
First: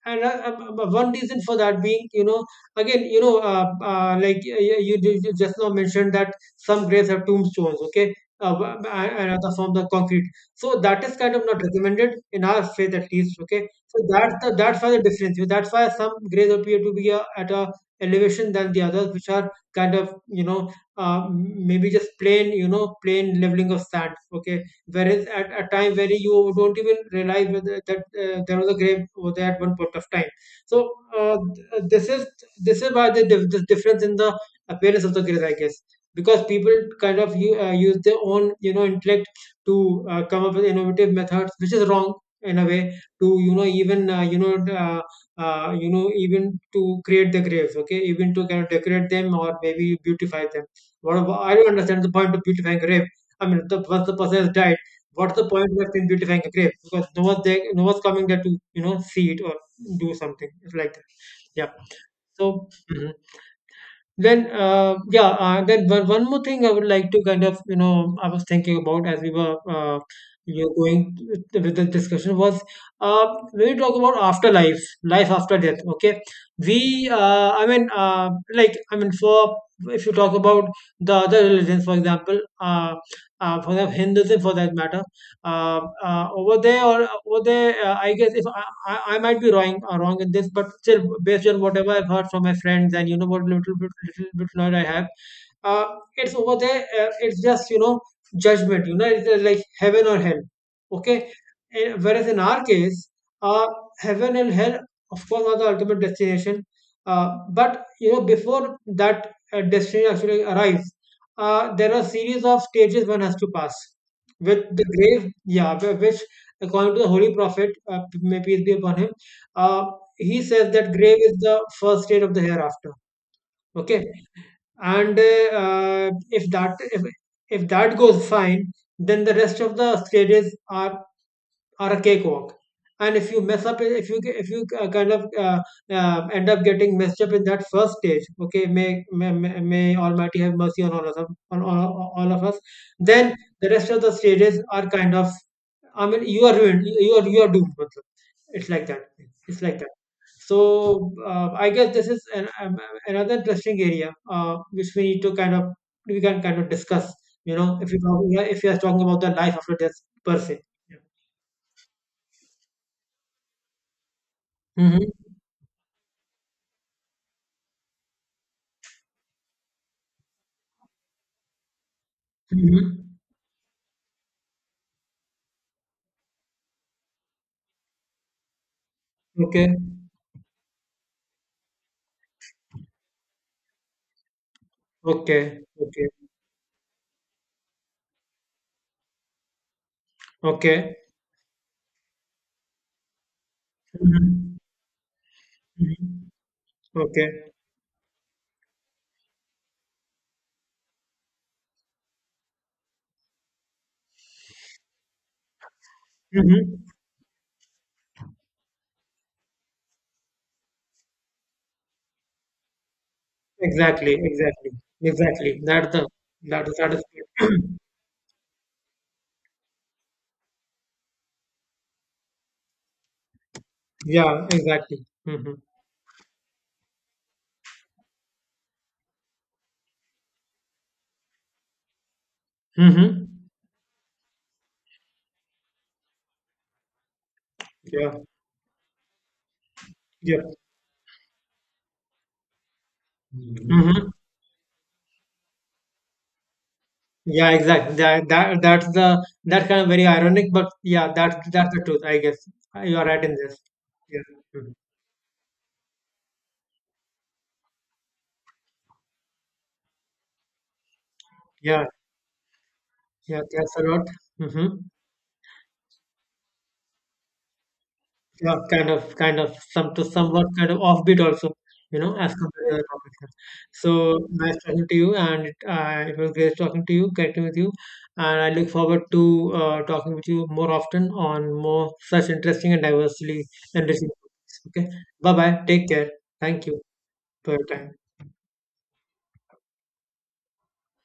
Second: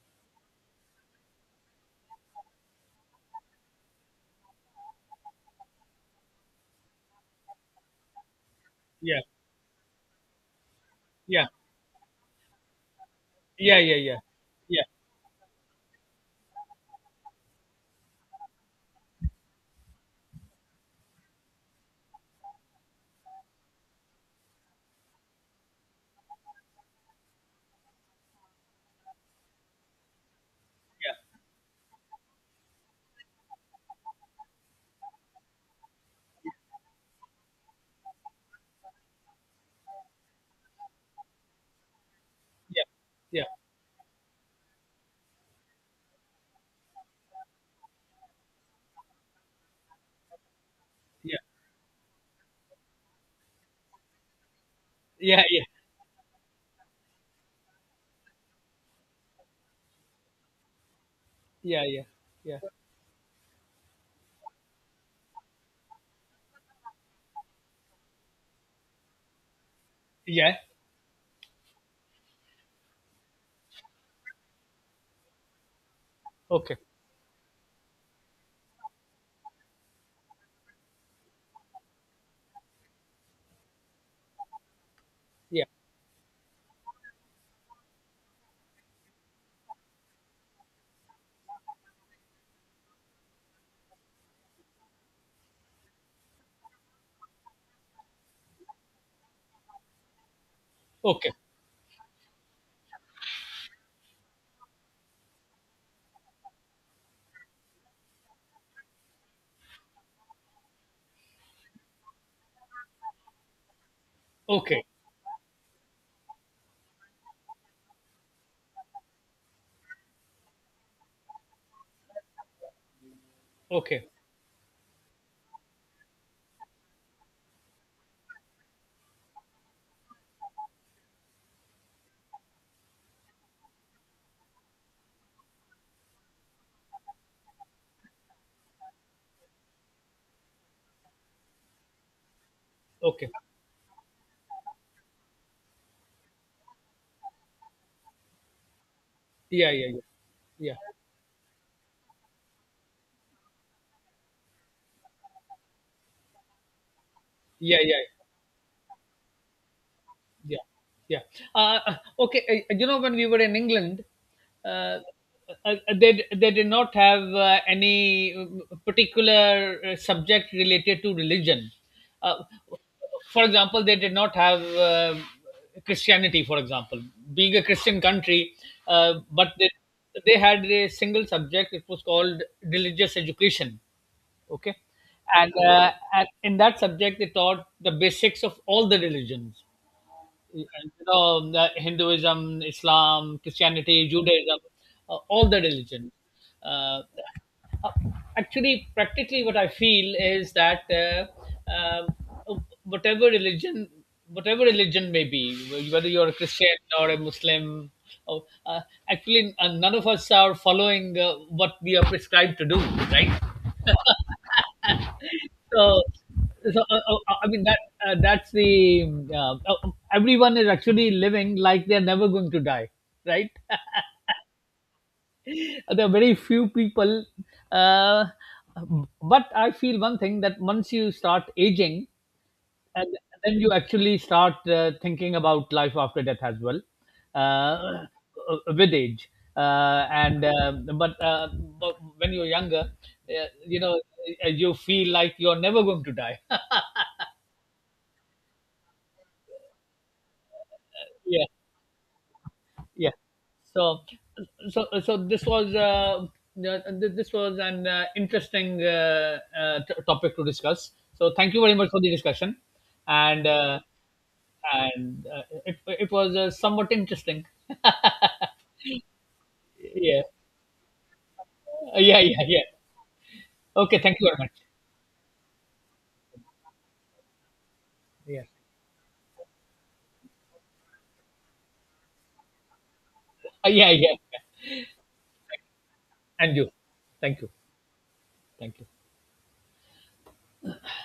Speaker 2: and one reason for that being, you know, again, you know, you, you just now mentioned that some graves have tombstones. Okay, uh,
Speaker 1: (laughs) Yeah,
Speaker 2: and other form the concrete. So that is kind of not recommended in our faith, at least. Okay,
Speaker 1: yeah, yeah,
Speaker 2: so
Speaker 1: yeah,
Speaker 2: that's the, that's
Speaker 1: yeah,
Speaker 2: why the difference. That's why some graves appear to be at a elevation than the others, which are kind of, you know, maybe just plain, you know, plain leveling of sand. Okay, whereas at a time where you don't even realize whether that there was a grave over there at one point of time. So this is why the, this difference in the appearance of the grave, I guess, because people kind of use their own, you know, intellect to come up with innovative methods, which is wrong in a way, to,
Speaker 1: yeah, yeah,
Speaker 2: you know, even, uh, you know, even to create the graves. Okay, even to kind of decorate them or maybe beautify them. What
Speaker 1: yeah,
Speaker 2: about, I don't understand the point of beautifying a grave. I mean, once the person has died, what's
Speaker 1: yeah,
Speaker 2: the
Speaker 1: yeah,
Speaker 2: point of in beautifying a grave, because no one's there, no one's coming there to, you know, see it or do something like that. Yeah.
Speaker 1: yeah, yeah, yeah, yeah, yeah,
Speaker 2: So
Speaker 1: yeah,
Speaker 2: mhm. Then, yeah, then one more thing I would like to kind of, you know, I was thinking about as we were,
Speaker 1: yeah.
Speaker 2: you know, going with the discussion was, when we talk about afterlife, life after death, okay?
Speaker 1: Okay.
Speaker 2: We, I mean, like, I mean, for if you talk about the other religions, for example, for the Hinduism for that matter,
Speaker 1: Yeah,
Speaker 2: over there, I guess, if I, I might be wrong in this, but still based on whatever I've heard from my friends and, you know, what little bit knowledge I have, uh, it's over there, it's just, you know, judgment, you know, it's, like heaven or hell. Okay,
Speaker 1: okay,
Speaker 2: eh, whereas in our case, uh, heaven and hell of course are the ultimate destination, uh, but, you know, before that destination actually arrives, there are series of stages one has to pass with the
Speaker 1: okay,
Speaker 2: grave. Yeah, which, according to the holy prophet, may peace be upon him, uh, he says that grave is the first stage of the hereafter. Okay,
Speaker 1: okay,
Speaker 2: and if that goes fine, then the rest of the stages are a cakewalk. And if you mess up, if you kind of end up getting messed up in that first stage, okay, may Almighty have mercy on all of us, on all of us.
Speaker 1: okay.
Speaker 2: Then the rest of the stages are kind of, I mean, you are ruined, you are doomed मतलब. It's like that, it's
Speaker 1: Yeah,
Speaker 2: like that
Speaker 1: yeah,
Speaker 2: so
Speaker 1: yeah,
Speaker 2: I guess this is an, another interesting area which we need to kind of discuss. You know,
Speaker 1: yeah,
Speaker 2: if
Speaker 1: yeah,
Speaker 2: you talk,
Speaker 1: yeah,
Speaker 2: yeah, if you are talking about the life after death per se.
Speaker 1: yeah,
Speaker 2: Yeah.
Speaker 1: yeah. Okay, you know, when we were in England, uh,
Speaker 2: Mm-hmm.
Speaker 1: they did not have any, particular, subject related to religion. Uh,
Speaker 2: Mm-hmm.
Speaker 1: for example, they did not have, Christianity, for example, being a Christian country, uh, but they,
Speaker 2: Okay.
Speaker 1: they had a single subject, it was called religious education, okay. And,
Speaker 2: Okay. Okay.
Speaker 1: and in that subject they taught the basics of all the religions, you
Speaker 2: Okay.
Speaker 1: know, the Hinduism, Islam, Christianity,
Speaker 2: Mm-hmm.
Speaker 1: Judaism, all the religions.
Speaker 2: Mm-hmm.
Speaker 1: uh,
Speaker 2: Okay.
Speaker 1: uh, Actually, practically, what I feel is that, uh, whatever religion, whatever religion may be, whether you're a Christian
Speaker 2: Mm-hmm.
Speaker 1: or a Muslim, or, actually, none of us are following what we are prescribed to do, right?
Speaker 2: Exactly. Exactly. Exactly.
Speaker 1: So,
Speaker 2: That is
Speaker 1: so
Speaker 2: that is.
Speaker 1: I
Speaker 2: (clears throat)
Speaker 1: mean that, that's the, everyone is actually living like they're never going to die, right?
Speaker 2: Yeah. Exactly. Mm-hmm.
Speaker 1: (laughs) There are very few people, uh, but I feel one thing, that once you start aging, and
Speaker 2: Mm-hmm.
Speaker 1: then you actually start thinking about life after death as well, uh,
Speaker 2: Yeah.
Speaker 1: with age,
Speaker 2: Yeah.
Speaker 1: and but, uh, but when you're younger, you know,
Speaker 2: Mm-hmm.
Speaker 1: you feel like you're never going to die.
Speaker 2: Yeah, exactly. That's the, that's kind of very ironic, but yeah,
Speaker 1: (laughs)
Speaker 2: that's the truth, I guess. You are
Speaker 1: Yeah.
Speaker 2: right in this.
Speaker 1: So,
Speaker 2: Yeah. Mhm.
Speaker 1: so this was an, interesting, topic to discuss, so thank you very
Speaker 2: Yeah,
Speaker 1: much for the discussion.
Speaker 2: yeah.
Speaker 1: and
Speaker 2: That's
Speaker 1: uh,
Speaker 2: a lot. Hmm.
Speaker 1: it, it was, somewhat interesting.
Speaker 2: Yeah, kind of, some to
Speaker 1: Yeah.
Speaker 2: somewhat kind of offbeat also, you know,
Speaker 1: Yeah,
Speaker 2: as
Speaker 1: yeah, yeah.
Speaker 2: compared to the topic here.
Speaker 1: Okay,
Speaker 2: So
Speaker 1: thank you very much.
Speaker 2: nice talking to you, and it, it was great talking to you, connecting with you, and
Speaker 1: Yeah.
Speaker 2: I look forward to talking with you more often on more such interesting and diversely
Speaker 1: Uh, yeah,
Speaker 2: enriching
Speaker 1: yeah.
Speaker 2: topics. Okay, bye bye. Take care.
Speaker 1: And
Speaker 2: Thank
Speaker 1: you,
Speaker 2: you
Speaker 1: thank you.
Speaker 2: for your time.
Speaker 1: Thank you.